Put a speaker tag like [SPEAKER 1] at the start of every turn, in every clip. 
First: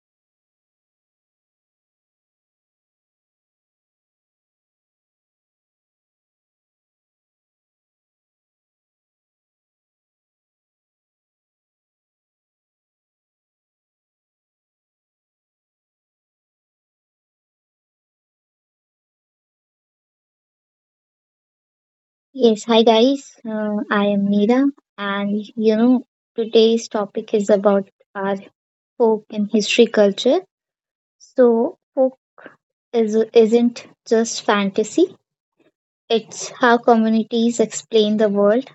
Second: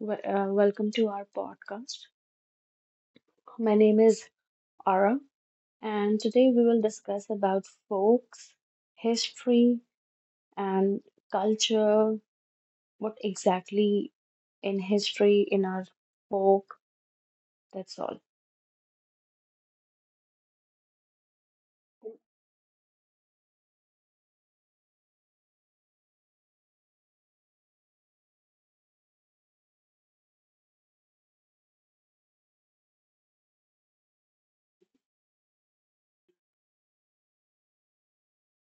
[SPEAKER 1] Welcome to our podcast. My name is Ara, and today we will discuss about folks, history, and culture. What exactly in history, in our folk, that's all.
[SPEAKER 2] Yes, hi guys. I am Meera, and today's topic is about our folk and history culture. So, isn't just fantasy, it's how communities explain the world,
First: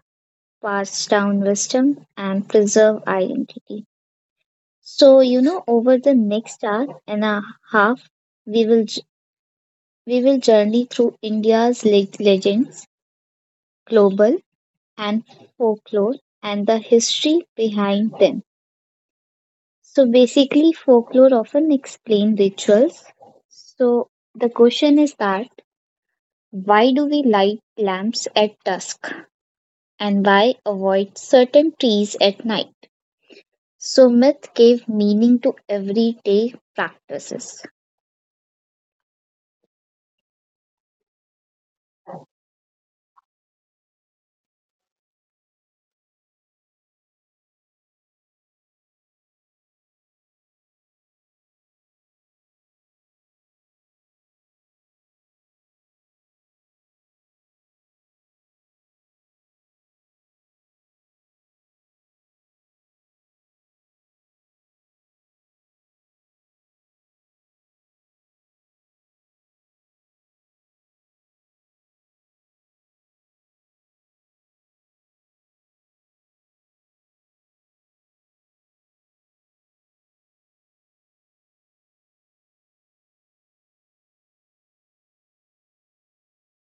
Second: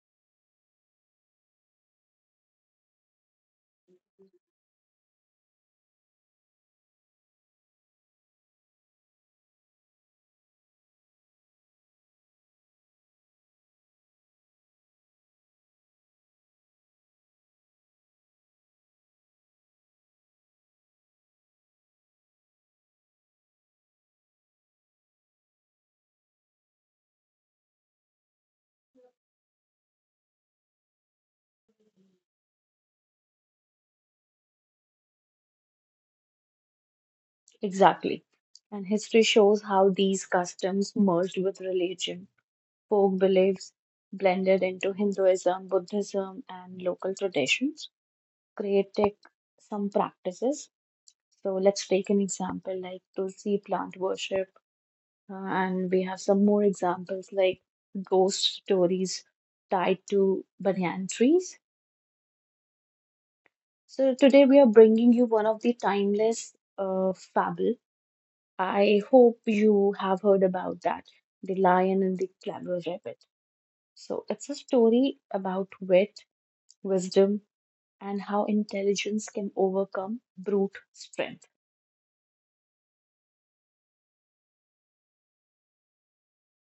[SPEAKER 2] pass down wisdom, and preserve identity. So, over the next hour and a half, we will j- we will journey through India's legends, global and folklore, and the history behind them. So basically, folklore often explain rituals. So the question is that why do we light lamps at dusk and why avoid certain trees at night? So myth gave meaning to everyday practices.
[SPEAKER 1] Exactly. And history shows how these customs merged with religion. Folk beliefs blended into Hinduism, Buddhism, and local traditions, creating some practices. So let's take an example like Tulsi plant worship, uh, and we have some more examples like ghost stories tied to banyan trees. So today we are bringing you one of the timeless fable. I hope you have heard about that, the lion and the clever rabbit. So it's a story about wit, wisdom, and how intelligence can overcome brute strength.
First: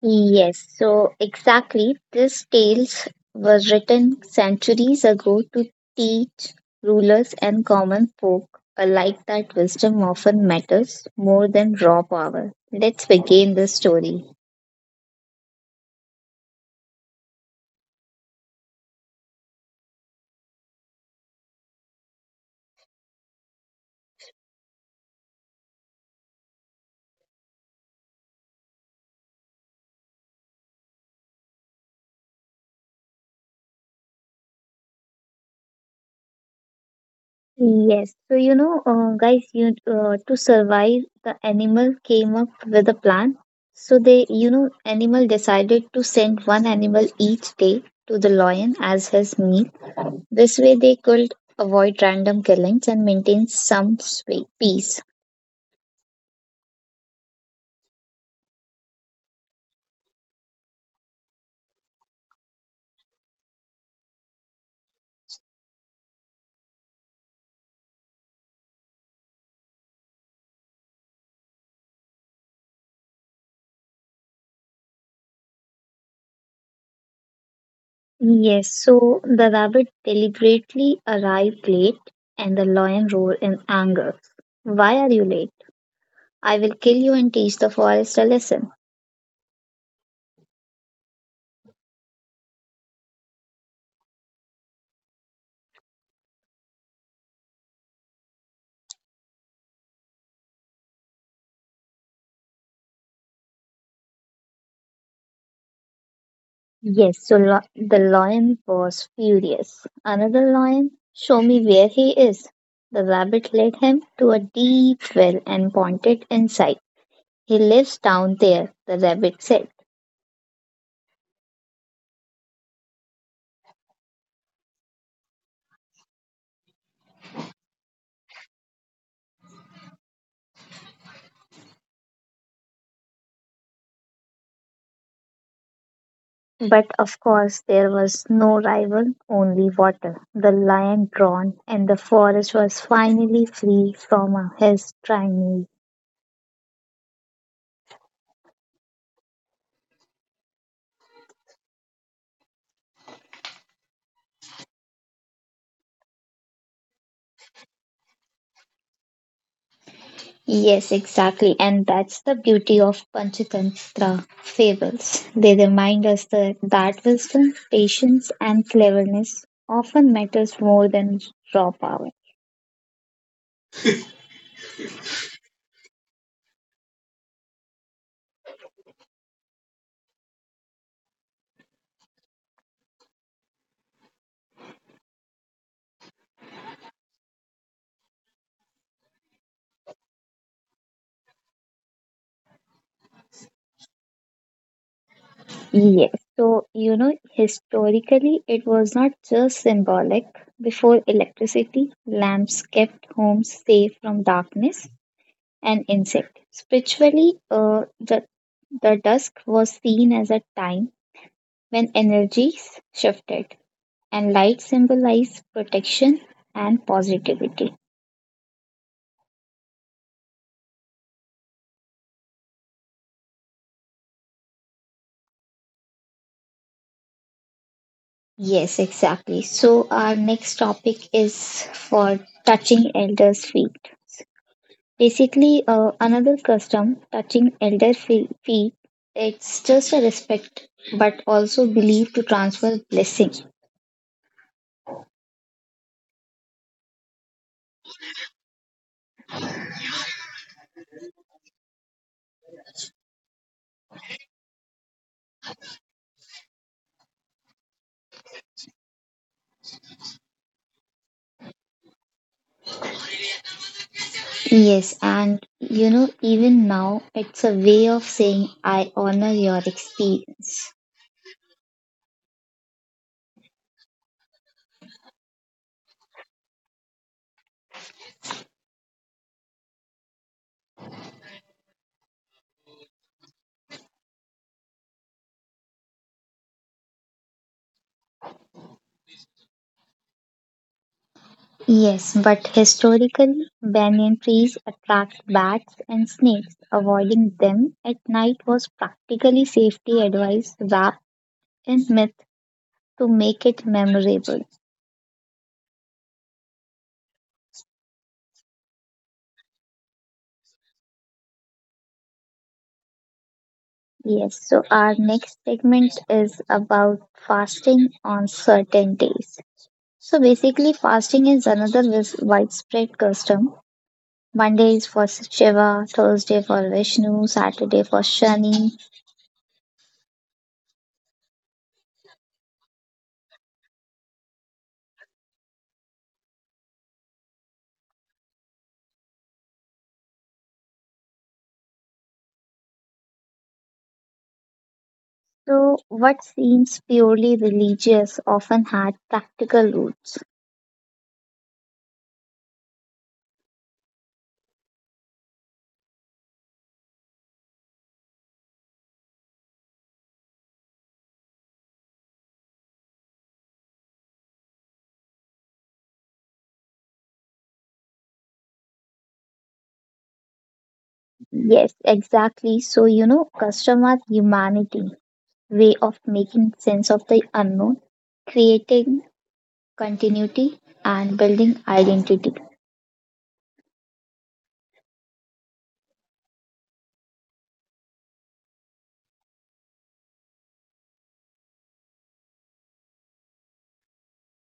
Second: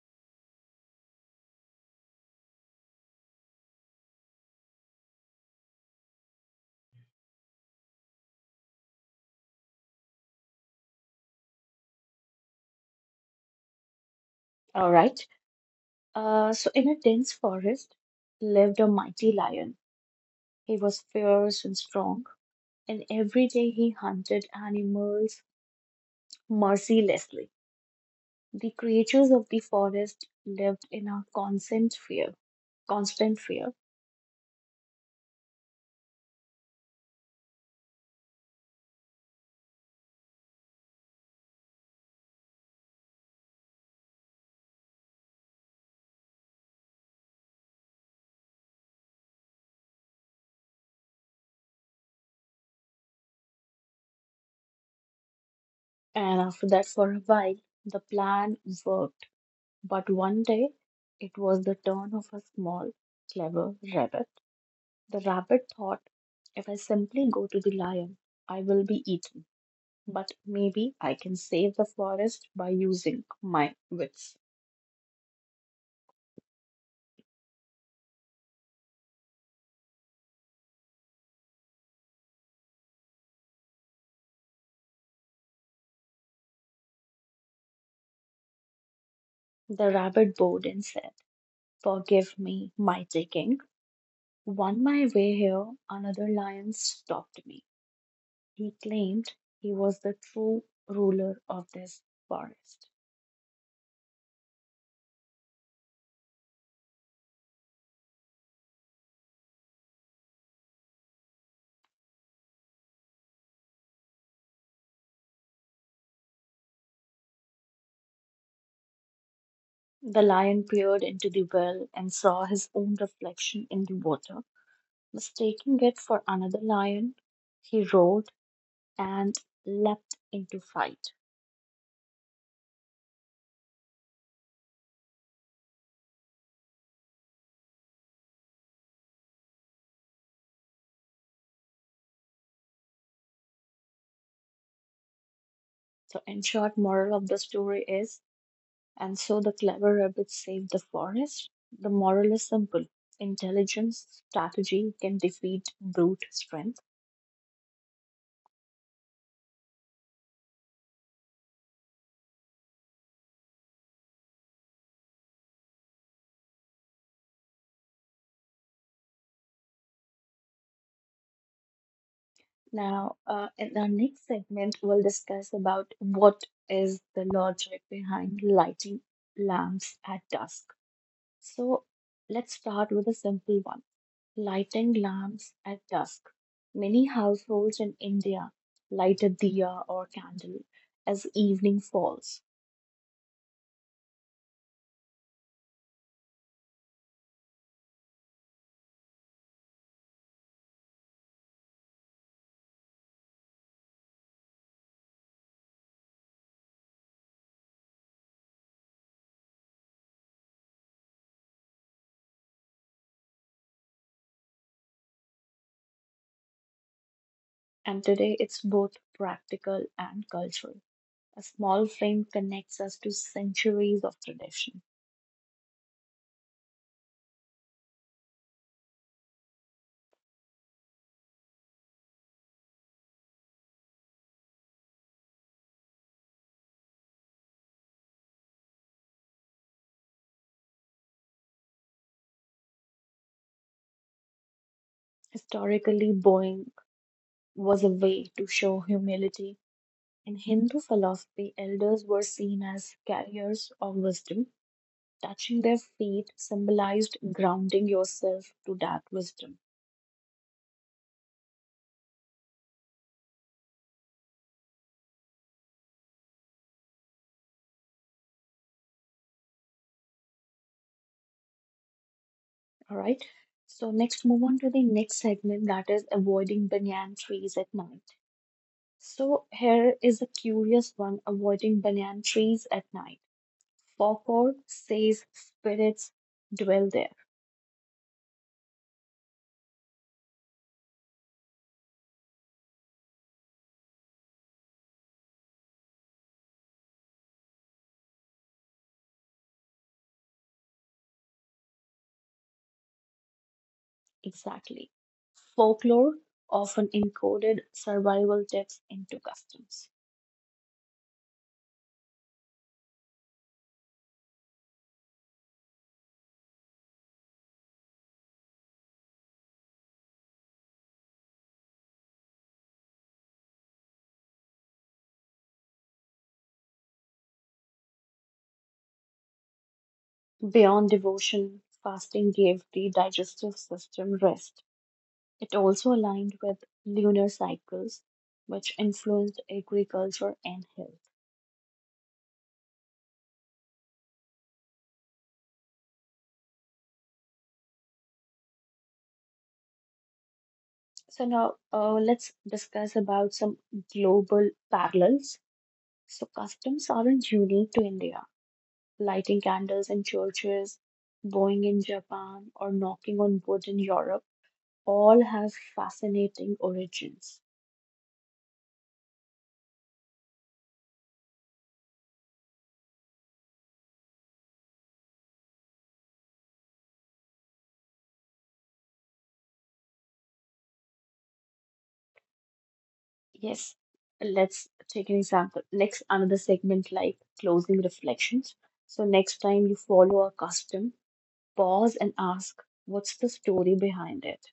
[SPEAKER 2] Yes, so exactly. This tales was written centuries ago to teach rulers and common folk alike that wisdom often matters more than raw power. Let's begin the story.
[SPEAKER 1] All right. So, in a dense forest lived a mighty lion. He was fierce and strong, and every day he hunted animals mercilessly. The creatures of the forest lived in a constant fear.
[SPEAKER 2] Yes, so guys, you to survive, the animal came up with a plan. So they, animal decided to send one animal each day to the lion as his meat. This way, they could avoid random killings and maintain some peace.
[SPEAKER 1] And after that, for a while, the plan worked. But one day, it was the turn of a small, clever rabbit. The rabbit thought, if I simply go to the lion, I will be eaten, but maybe I can save the forest by using my wits.
[SPEAKER 2] Yes, so the rabbit deliberately arrived late and the lion roared in anger. Why are you late? I will kill you and teach the forest a lesson.
[SPEAKER 1] The rabbit bowed and said, forgive me my digging. On my way here, another lion stopped me. He claimed he was the true ruler of this forest.
[SPEAKER 2] Yes, so the lion was furious. Another lion, show me where he is. The rabbit led him to a deep well and pointed inside. He lives down there, the rabbit said.
[SPEAKER 1] The lion peered into the well and saw his own reflection in the water. Mistaking it for another lion, he roared and leapt into fight.
[SPEAKER 2] But of course, there was no rival, only water. The lion drawn, and the forest was finally free from his tyranny.
[SPEAKER 1] So, in short, moral of the story is, and so the clever rabbits saved the forest? The moral is simple: intelligence strategy can defeat brute strength.
[SPEAKER 2] Yes, exactly. And that's the beauty of Panchatantra fables. They remind us that wisdom, patience, and cleverness often matters more than raw power.
[SPEAKER 1] Now, in our next segment, we'll discuss about what is the logic behind lighting lamps at dusk. So, let's start with a simple one, lighting lamps at dusk. Many households in India light a diya or candle as evening falls,
[SPEAKER 2] Yes. So, historically, it was not just symbolic. Before electricity, lamps kept homes safe from darkness and insect. Spiritually, the dusk was seen as a time when energies shifted, and light symbolized protection and positivity.
[SPEAKER 1] and today it's both practical and cultural. A small frame connects us to centuries of tradition.
[SPEAKER 2] Yes, exactly. So, our next topic is for touching elders' feet. Basically another custom touching elder feet. It's just a respect, but also belief to transfer blessing.
[SPEAKER 1] Historically, bowing was a way to show humility. In Hindu philosophy, elders were seen as carriers of wisdom. Touching their feet symbolized grounding yourself to that wisdom.
[SPEAKER 2] Yes, and even now, it's a way of saying I honor your experience.
[SPEAKER 1] All right. So next, move on to the next segment that is avoiding banyan trees at night. So here is a curious one: avoiding banyan trees at night. Folklore says spirits dwell there.
[SPEAKER 2] Yes, but historically, banyan trees attract bats and snakes. Avoiding them at night was practically safety advice wrapped in myth to make it memorable.
[SPEAKER 1] Exactly. Folklore often encoded survival tips into customs.
[SPEAKER 2] Yes, so our next segment is about fasting on certain days. So basically, fasting is another widespread custom. Monday is for Shiva, Thursday for Vishnu, Saturday for Shani.
[SPEAKER 1] Beyond devotion, fasting gave the digestive system rest. It also aligned with lunar cycles, which influenced agriculture and health.
[SPEAKER 2] So, what seems purely religious often had practical roots.
[SPEAKER 1] So now let's discuss about some global parallels. So customs aren't unique to India. Lighting candles in churches, bowing in Japan, or knocking on wood in Europe all have fascinating origins.
[SPEAKER 2] Yes, exactly. So, custom are humanity, way of making sense of the unknown, creating continuity, and building identity.
[SPEAKER 1] Yes, let's take an example. Next, another segment like closing reflections. So, next time you follow a custom, pause and ask, what's the story behind it?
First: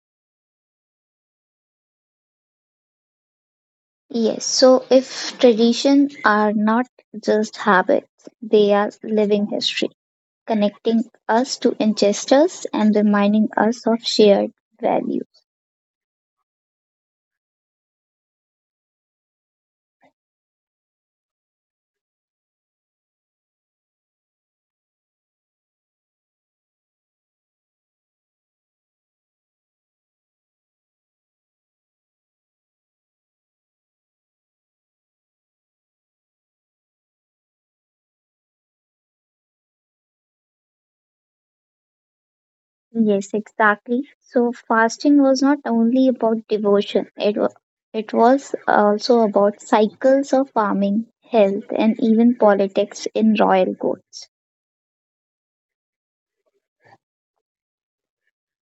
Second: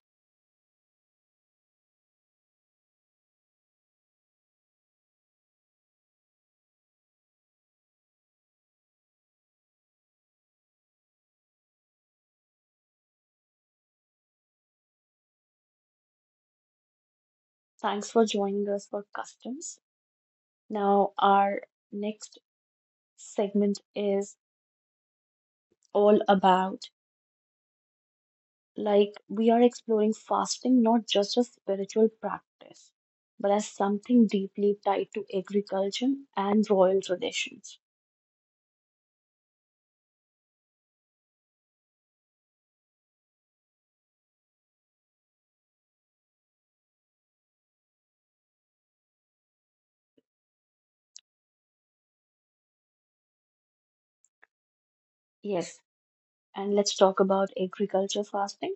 [SPEAKER 2] Yes, so if traditions are not just habits, they are living history, connecting us to ancestors and reminding us of shared values.
[SPEAKER 1] Thanks for joining us for customs. Now, our next segment is all about, like, we are exploring fasting not just as spiritual practice, but as something deeply tied to agriculture and royal traditions.
[SPEAKER 2] Yes, exactly. So fasting was not only about devotion, it was also about cycles of farming, health, and even politics in royal courts.
[SPEAKER 1] Yes, and let's talk about agriculture fasting.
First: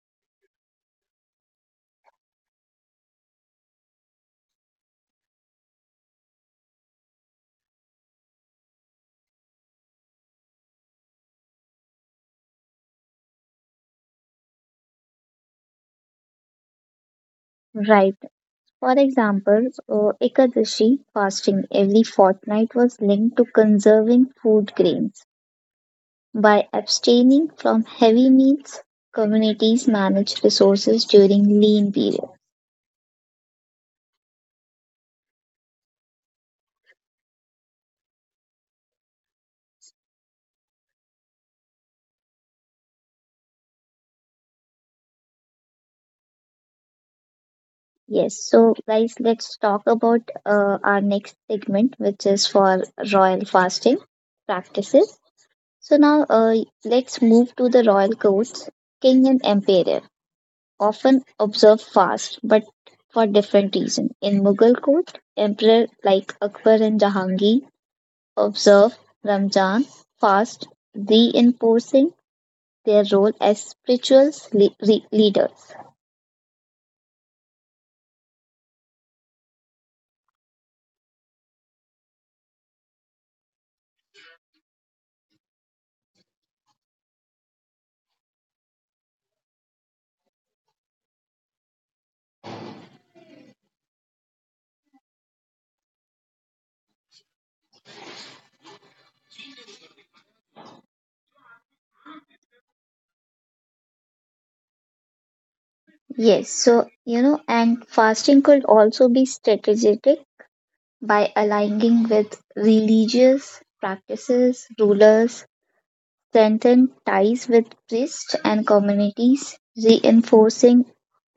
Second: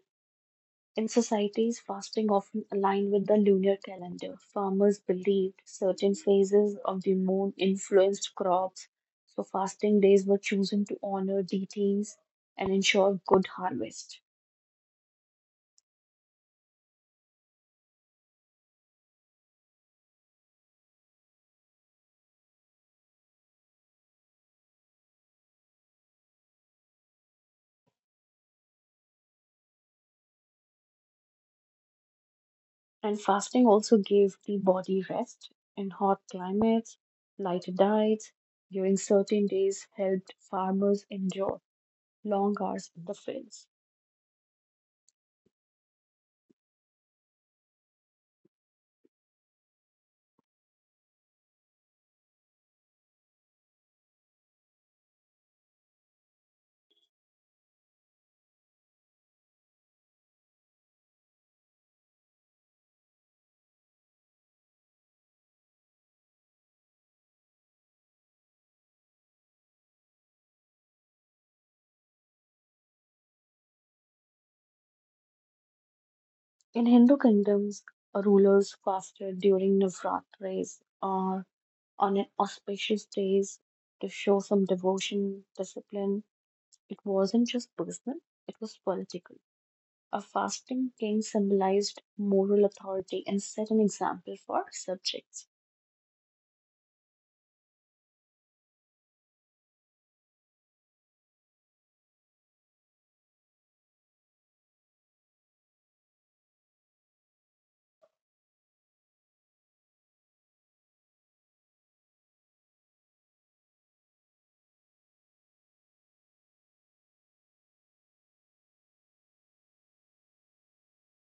[SPEAKER 1] In societies, fasting often aligned with the lunar calendar. Farmers believed certain phases of the moon influenced crops, so fasting days were chosen to honor deities and ensure good harvest.
[SPEAKER 2] Right. For example, Ekadashi fasting every fortnight was linked to conserving food grains. By abstaining from heavy meals, communities manage resources during lean period.
[SPEAKER 1] And fasting also gave the body rest in hot climates, lighter diets during certain days helped farmers endure long hours in the fields.
[SPEAKER 2] Yes, so guys, let's talk about our next segment, which is for royal fasting practices. So now let's move to the royal courts. King and emperor often observe fast, but for different reason. In Mughal court, emperor like Akbar and Jahangir observe Ramzan fast, reinforcing their role as spiritual leaders.
[SPEAKER 1] In Hindu kingdoms, rulers fasted during Navratris or on auspicious days to show some devotion, discipline. It wasn't just personal, it was political. A fasting king symbolized moral authority and set an example for subjects.
[SPEAKER 2] Yes, so and fasting could also be strategic by aligning with religious practices, rulers, strengthen ties with priests and communities, reinforcing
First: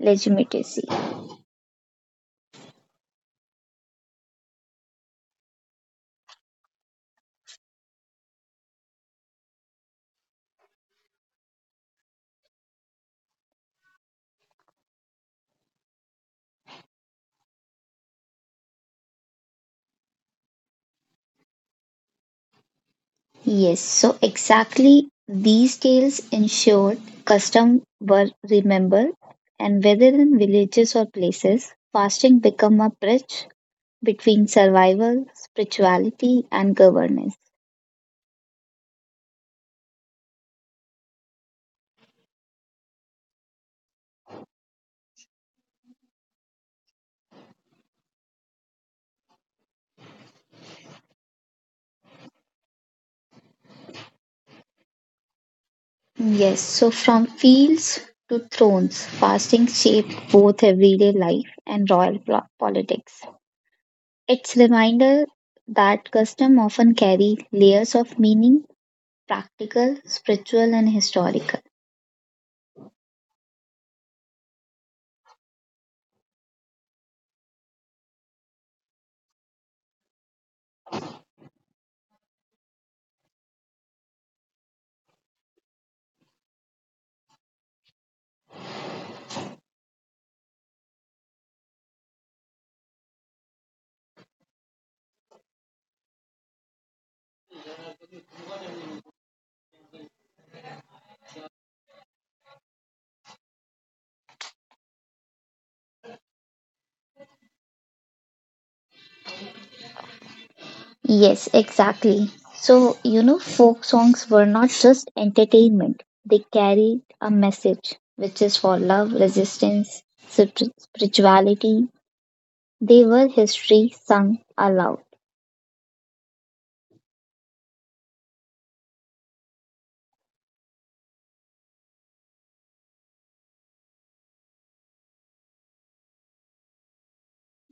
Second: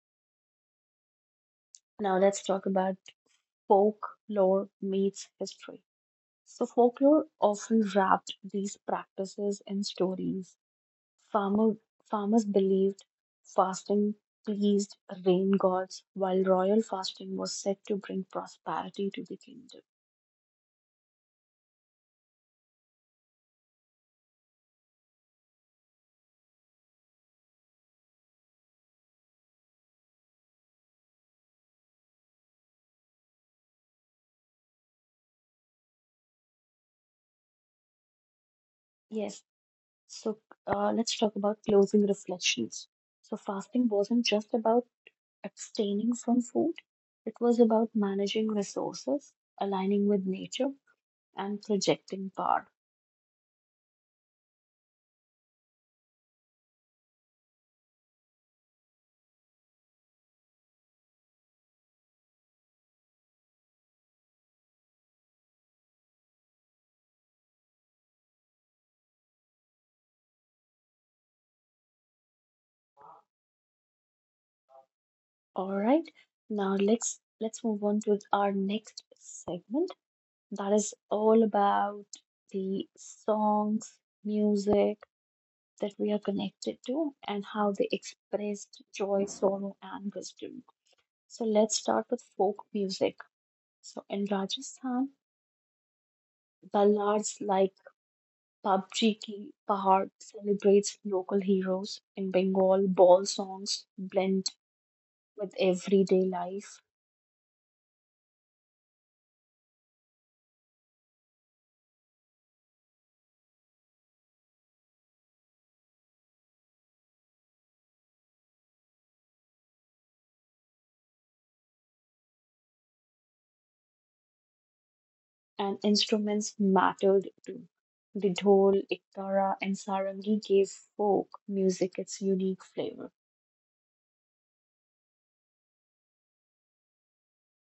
[SPEAKER 2] legitimacy.
[SPEAKER 1] Now let's talk about folklore meets history. So, folklore often wrapped these practices in stories. Farmer, farmers believed fasting pleased rain gods, while royal fasting was said to bring prosperity to the kingdom.
[SPEAKER 2] Yes, so exactly these tales ensured custom were remembered, and whether in villages or places, fasting become a bridge between survival, spirituality, and governance.
[SPEAKER 1] Yes, so let's talk about closing reflections. So, fasting wasn't just about abstaining from food, it was about managing resources, aligning with nature, and projecting power.
[SPEAKER 2] Yes, so from fields to thrones, fasting shaped both everyday life and royal politics. It's reminder that custom often carry layers of meaning, practical, spiritual, and historical.
[SPEAKER 1] All right. Now let's move on to our next segment that is all about the songs, music that we are connected to and how they expressed joy, sorrow, and wisdom. So let's start with folk music. So in Rajasthan, ballads like Pabji Ki Pahad celebrates local heroes. In Bengal, ball songs blend with everyday life.
[SPEAKER 2] Yes, exactly. So, folk songs were not just entertainment, they carried a message, which is for love, resistance, spirituality. They were history sung aloud.
[SPEAKER 1] And instruments mattered too. The dhol, ektara, and sarangi gave folk music its unique flavor.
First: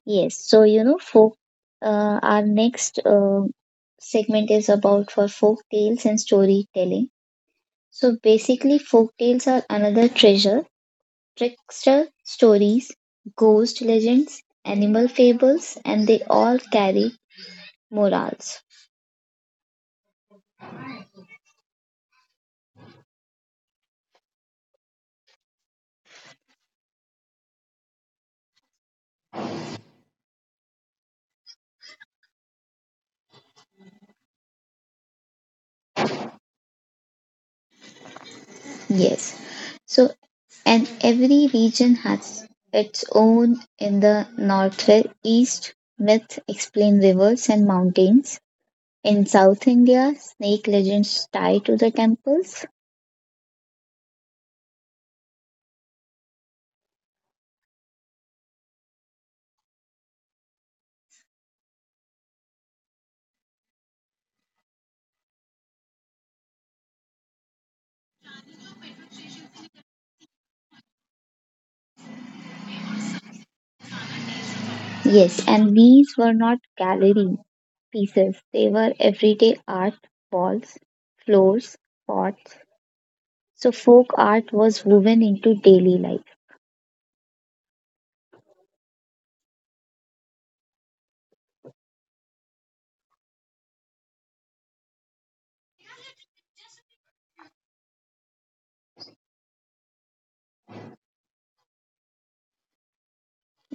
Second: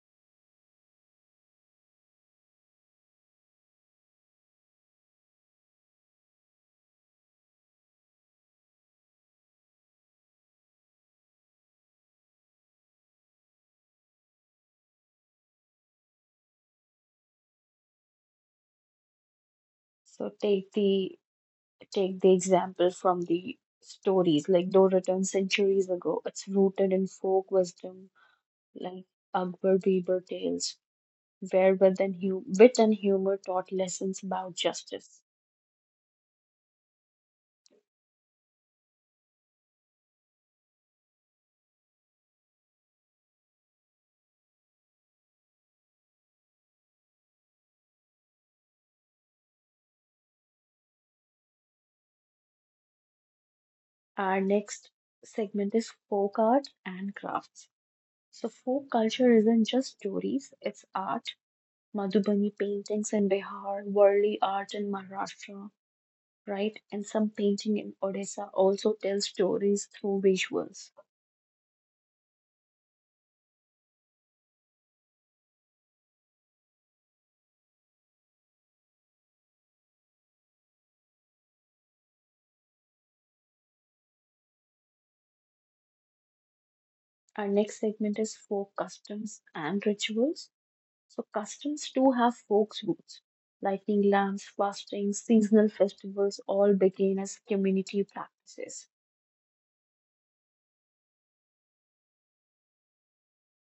[SPEAKER 2] Yes. So, our next segment is about for folk tales and storytelling. So, basically, folk tales are another treasure, trickster stories, ghost legends, animal fables, and they all carry morals.
[SPEAKER 1] So take the example from the stories like though written centuries ago. It's rooted in folk wisdom like Akbar Biber tales, where wit and humor taught lessons about justice.
[SPEAKER 2] Yes. So, and every region has its own in the northeast myth explain rivers and mountains. In South India, snake legends tie to the temples.
[SPEAKER 1] Our next segment is folk art and crafts. So folk culture isn't just stories; it's art, Madhubani paintings in Bihar, Warli art in Maharashtra, right? And some painting in Odisha also tell stories through visuals.
[SPEAKER 2] Yes, and these were not gallery pieces, they were everyday art, walls, floors, pots. So, folk art was woven into daily life.
[SPEAKER 1] Our next segment is folk customs and rituals. So customs too have folk roots. Lighting lamps, fasting, seasonal festivals all began as community practices.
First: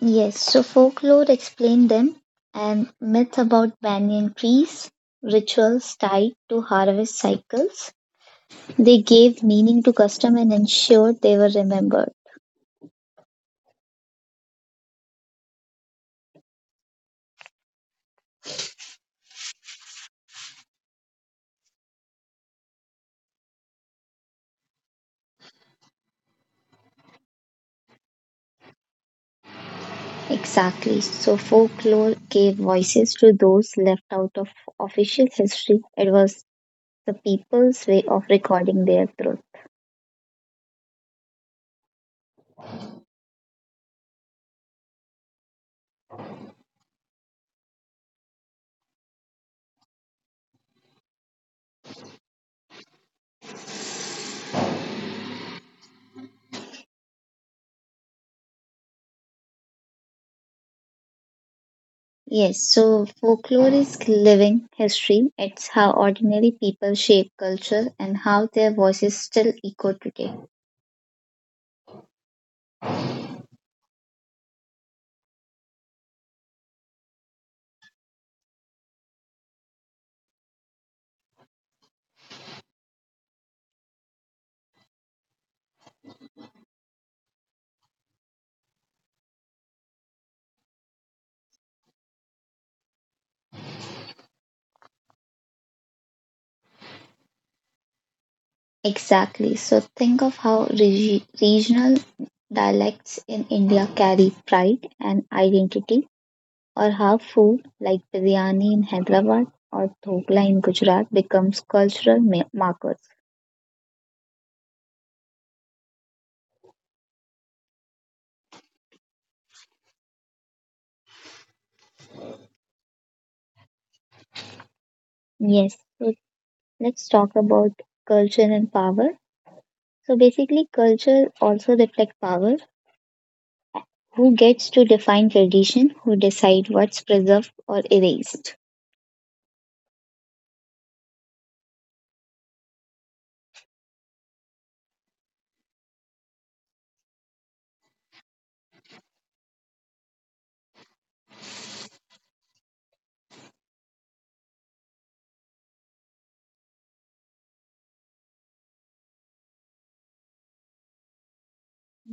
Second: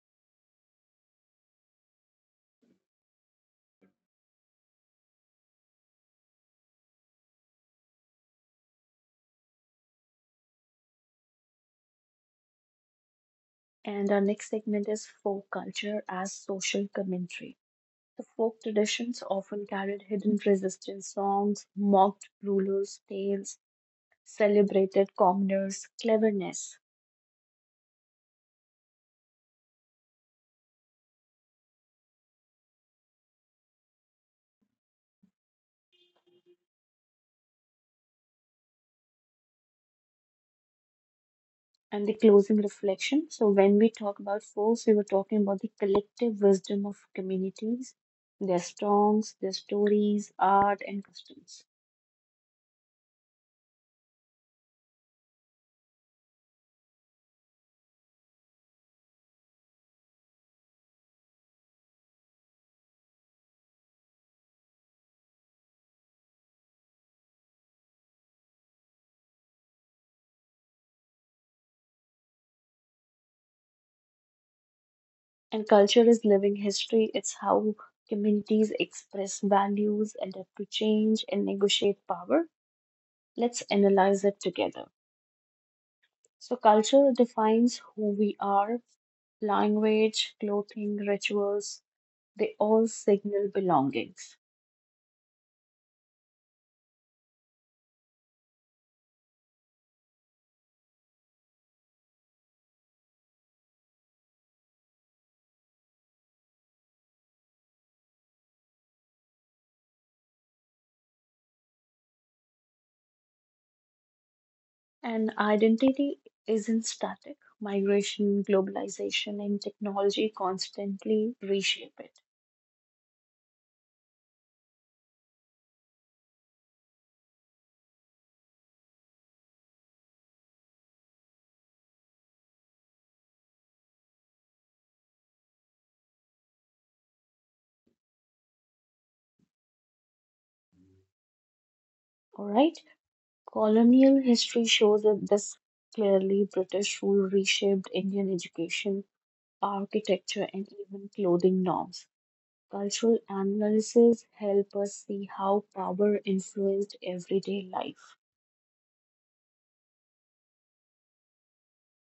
[SPEAKER 2] Yes, so folklore explained them and myth about banyan trees, rituals tied to harvest cycles. They gave meaning to custom and ensured they were remembered.
[SPEAKER 1] And our next segment is folk culture as social commentary. The folk traditions often carried hidden resistance songs, mocked rulers, tales, celebrated commoner's cleverness.
[SPEAKER 2] Exactly. So folklore gave voices to those left out of official history. It was the people's way of recording their truth.
[SPEAKER 1] And the closing reflection. So, when we talk about force, we were talking about the collective wisdom of communities, their songs, their stories, art, and customs.
[SPEAKER 2] Yes, so folklore is living history. It's how ordinary people shape culture and how their voices still echo today.
[SPEAKER 1] And culture is living history, it's how communities express values, adapt to change, and negotiate power. Let's analyze it together. So, culture defines who we are, language, clothing, rituals, they all signal belongings.
[SPEAKER 2] Exactly. So think of how regional dialects in India carry pride and identity. Or half food, like biryani in Hyderabad or dhokla in Gujarat, becomes cultural markers.
[SPEAKER 1] And identity isn't static. Migration, globalization, and technology constantly reshape it.
[SPEAKER 2] Yes, so let's talk about culture and power. So basically, culture also reflects power. Who gets to define tradition? Who decide what's preserved or erased?
[SPEAKER 1] All right? Colonial history shows that this clearly British rule reshaped Indian education, architecture, and even clothing norms. Cultural analysis help us see how power influenced everyday life.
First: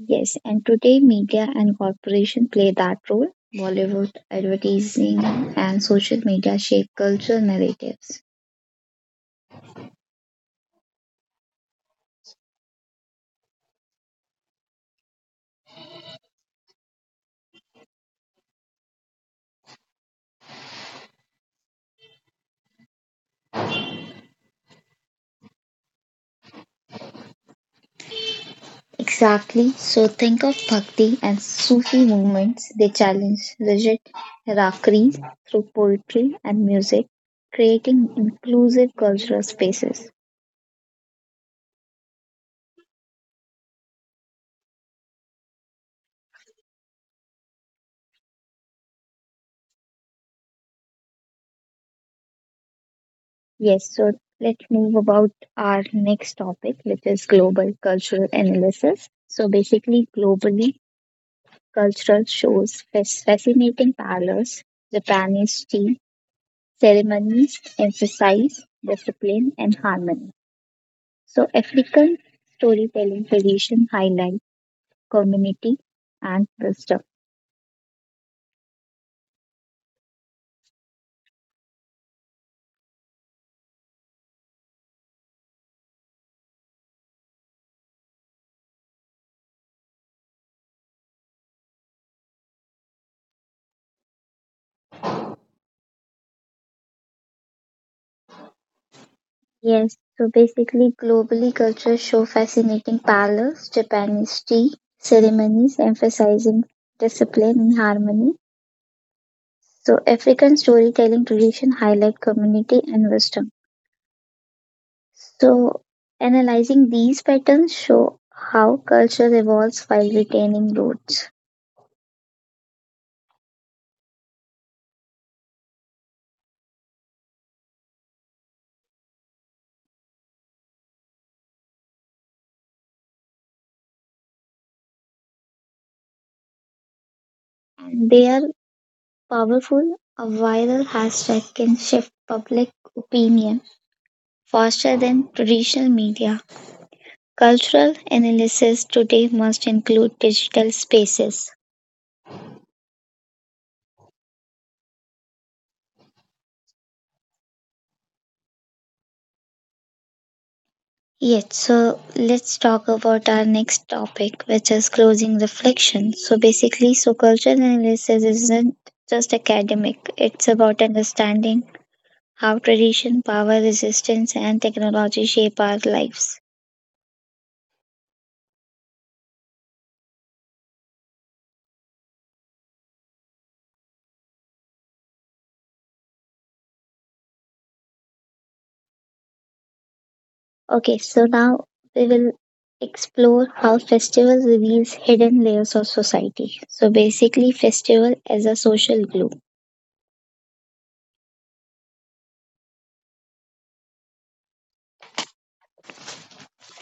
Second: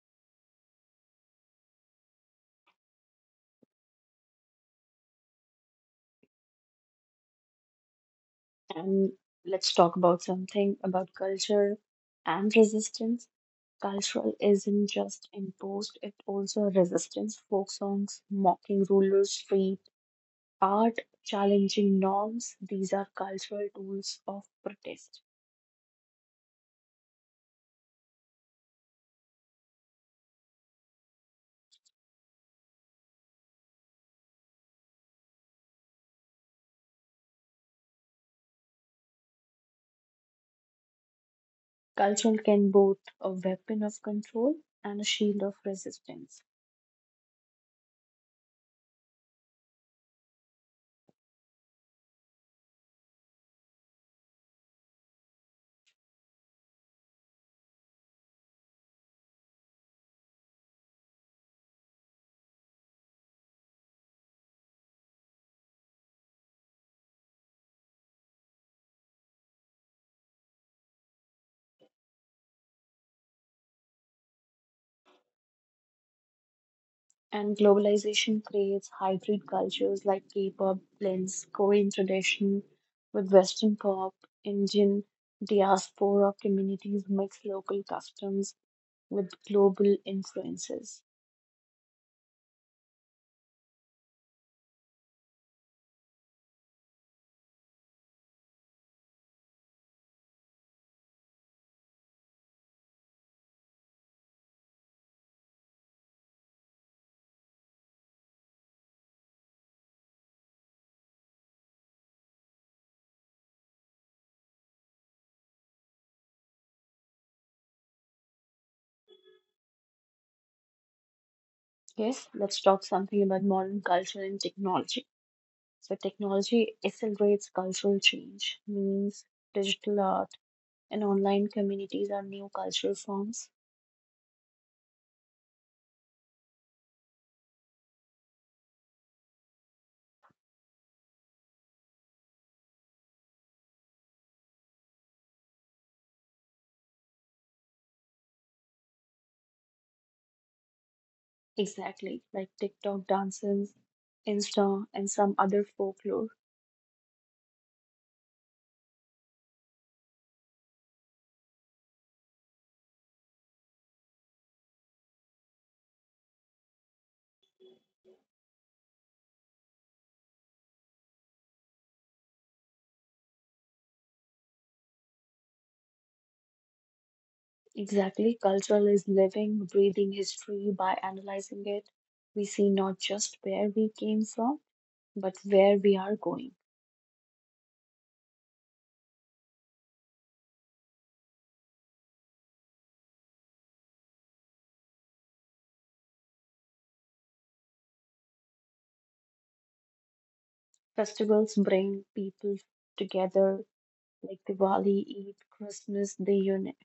[SPEAKER 2] Yes, and today media and corporation play that role. Bollywood, advertising, and social media shape cultural narratives.
[SPEAKER 1] And let's talk about something about culture and resistance. Cultural isn't just imposed, it also resistance, folk songs, mocking rulers, street art, challenging norms. These are cultural tools of protest.
[SPEAKER 2] Exactly. So think of bhakti and Sufi movements. They challenge rigid hierarchies through poetry and music, creating inclusive cultural spaces.
[SPEAKER 1] Culture can both a weapon of control and a shield of resistance.
[SPEAKER 2] Yes, so let's move about our next topic, which is global cultural analysis. So basically, globally, cultural shows fascinating parallels. Japanese tea ceremonies emphasize discipline and harmony. So, African storytelling tradition highlight community and wisdom.
[SPEAKER 1] And globalization creates hybrid cultures like K pop blends Korean tradition with Western pop, Indian diaspora communities mix local customs with global influences.
[SPEAKER 2] Yes, so basically, globally, cultures show fascinating parallels. Japanese tea ceremonies emphasizing discipline and harmony. So, African storytelling tradition highlight community and wisdom. So, analyzing these patterns show how culture evolves while retaining roots.
[SPEAKER 1] Yes, let's talk something about modern culture and technology. So, technology accelerates cultural change, means digital art and online communities are new cultural forms.
[SPEAKER 2] And they are powerful, a viral hashtag can shift public opinion faster than traditional media. Cultural analysis today must include digital spaces.
[SPEAKER 1] Exactly, like TikTok dances, Insta, and some other folklore.
[SPEAKER 2] Yes, so let's talk about our next topic, which is closing reflection. So basically, so cultural analysis isn't just academic, it's about understanding how tradition, power, resistance, and technology shape our lives.
[SPEAKER 1] Exactly. Culture is living, breathing history. By analyzing it, we see not just where we came from, but where we are going.
[SPEAKER 2] Okay, so now we will explore how festival reveals hidden layers of society. So basically, festival as a social glue.
[SPEAKER 1] Festivals bring people together, like Diwali, Eid, Christmas. They unite,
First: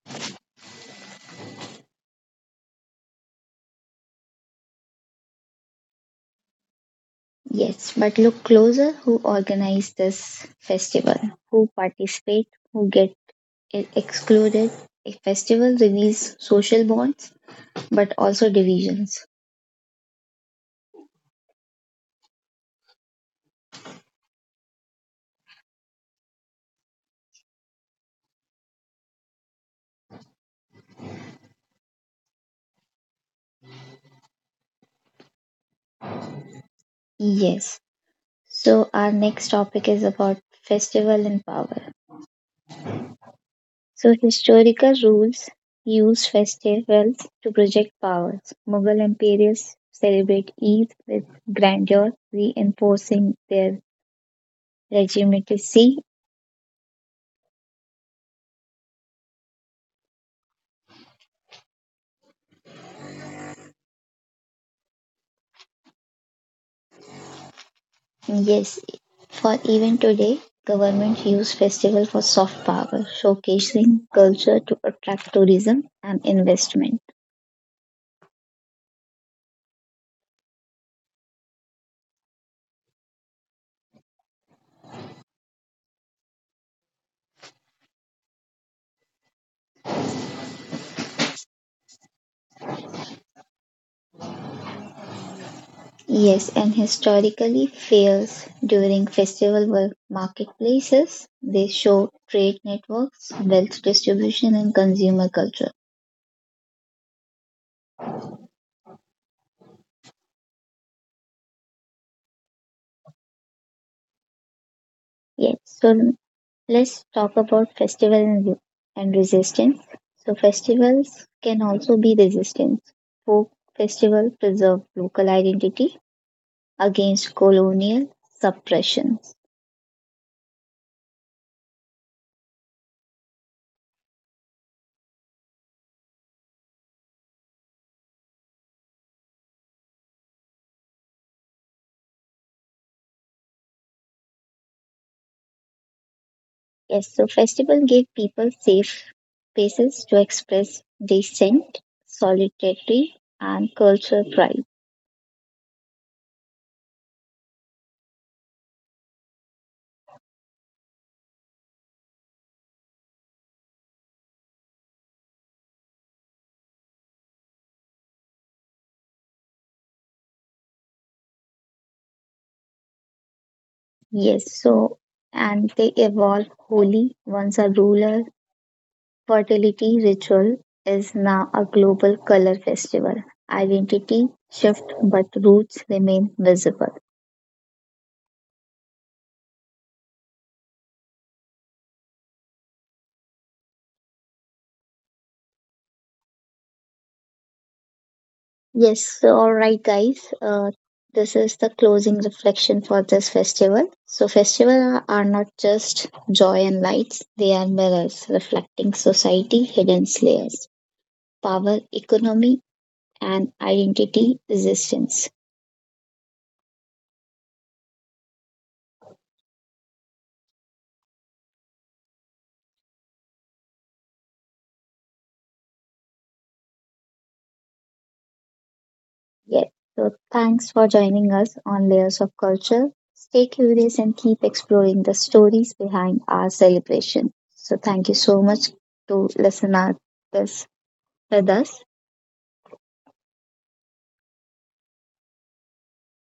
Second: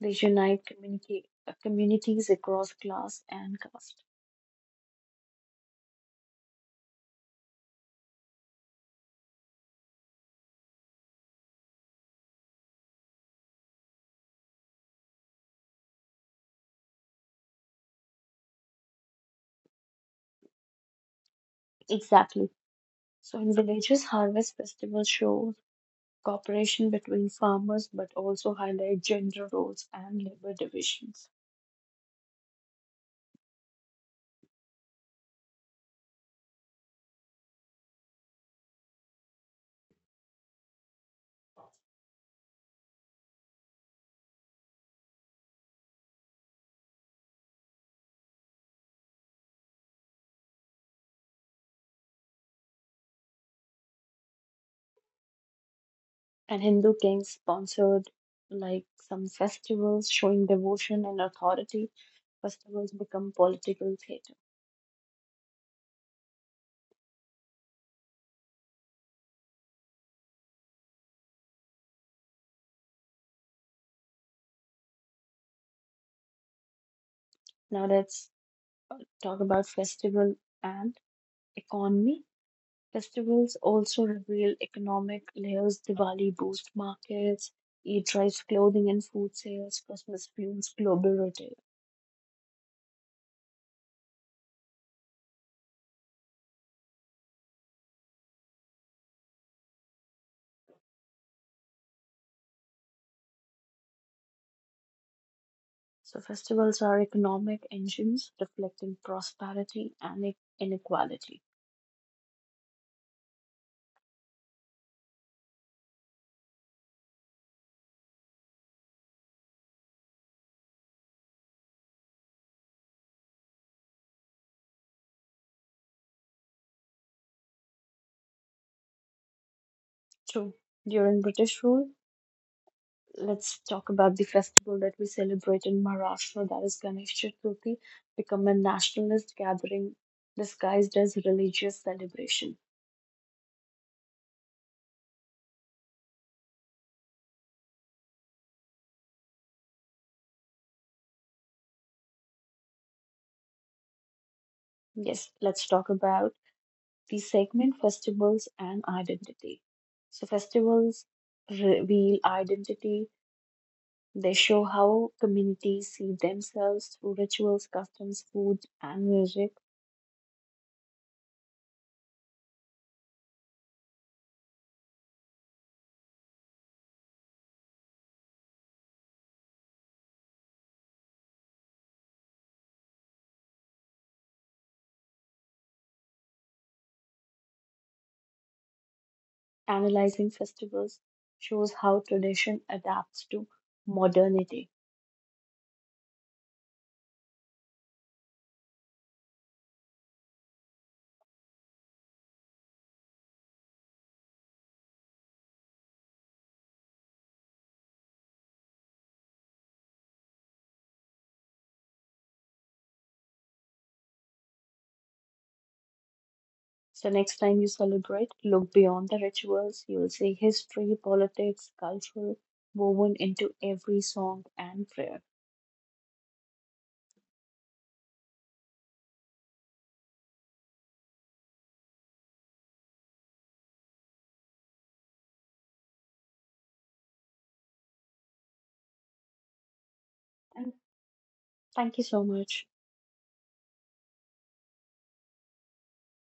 [SPEAKER 1] they unite communica- uh, communities across class and caste.
[SPEAKER 2] Yes, but look closer who organized this festival, who participate, who get excluded. A festival reveals social bonds but also divisions.
[SPEAKER 1] Exactly. So in villages, harvest festivals show cooperation between farmers, but also highlight gender roles and labor divisions.
[SPEAKER 2] Yes. So our next topic is about festival and power. So, historical rules used festivals to project powers. Mughal emperors celebrate Eid with grandeur, reinforcing their legitimacy.
[SPEAKER 1] And Hindu kings sponsored like some festivals showing devotion and authority. Festivals become political theater.
[SPEAKER 2] Yes, for even today, government use festival for soft power, showcasing culture to attract tourism and investment.
[SPEAKER 1] Now let's talk about festival and economy. Festivals also reveal economic layers. Diwali boosts markets. Eid drives clothing and food sales. Christmas fuels global retail.
[SPEAKER 2] Yes, and historically, fairs during festival were marketplaces. They show trade networks, wealth distribution, and consumer culture.
[SPEAKER 1] So festivals are economic engines reflecting prosperity and inequality.
[SPEAKER 2] Yes, so let's talk about festival and resistance. So festivals can also be resistance. Folk festival preserve local identity against colonial suppressions.
[SPEAKER 1] True. During British rule, let's talk about the festival that we celebrate in Maharashtra, that is Ganesh Chaturthi, become a nationalist gathering disguised as religious celebration.
[SPEAKER 2] Yes, so festival gave people safe spaces to express dissent, solidarity, and cultural pride.
[SPEAKER 1] Yes, let's talk about the segment festivals and identity. So, festivals reveal identity. They show how communities see themselves through rituals, customs, food, and music.
[SPEAKER 2] Yes, so and they evolve wholly once a rural fertility ritual is now a global color festival. Identity shift, but roots remain visible.
[SPEAKER 1] Analyzing festivals shows how tradition adapts to modernity.
[SPEAKER 2] Yes, so all right, guys. This is the closing reflection for this festival. So, festivals are not just joy and lights, they are mirrors reflecting society hidden layers. Power economy and identity resistance.
[SPEAKER 1] So next time you celebrate, look beyond the rituals. You will see history, politics, culture woven into every song and prayer.
[SPEAKER 2] Yes. So thanks for joining us on Layers of Culture. Stay curious and keep exploring the stories behind our celebration. So thank you so much to listen out this
[SPEAKER 1] And
[SPEAKER 2] with us.
[SPEAKER 1] thank you so much.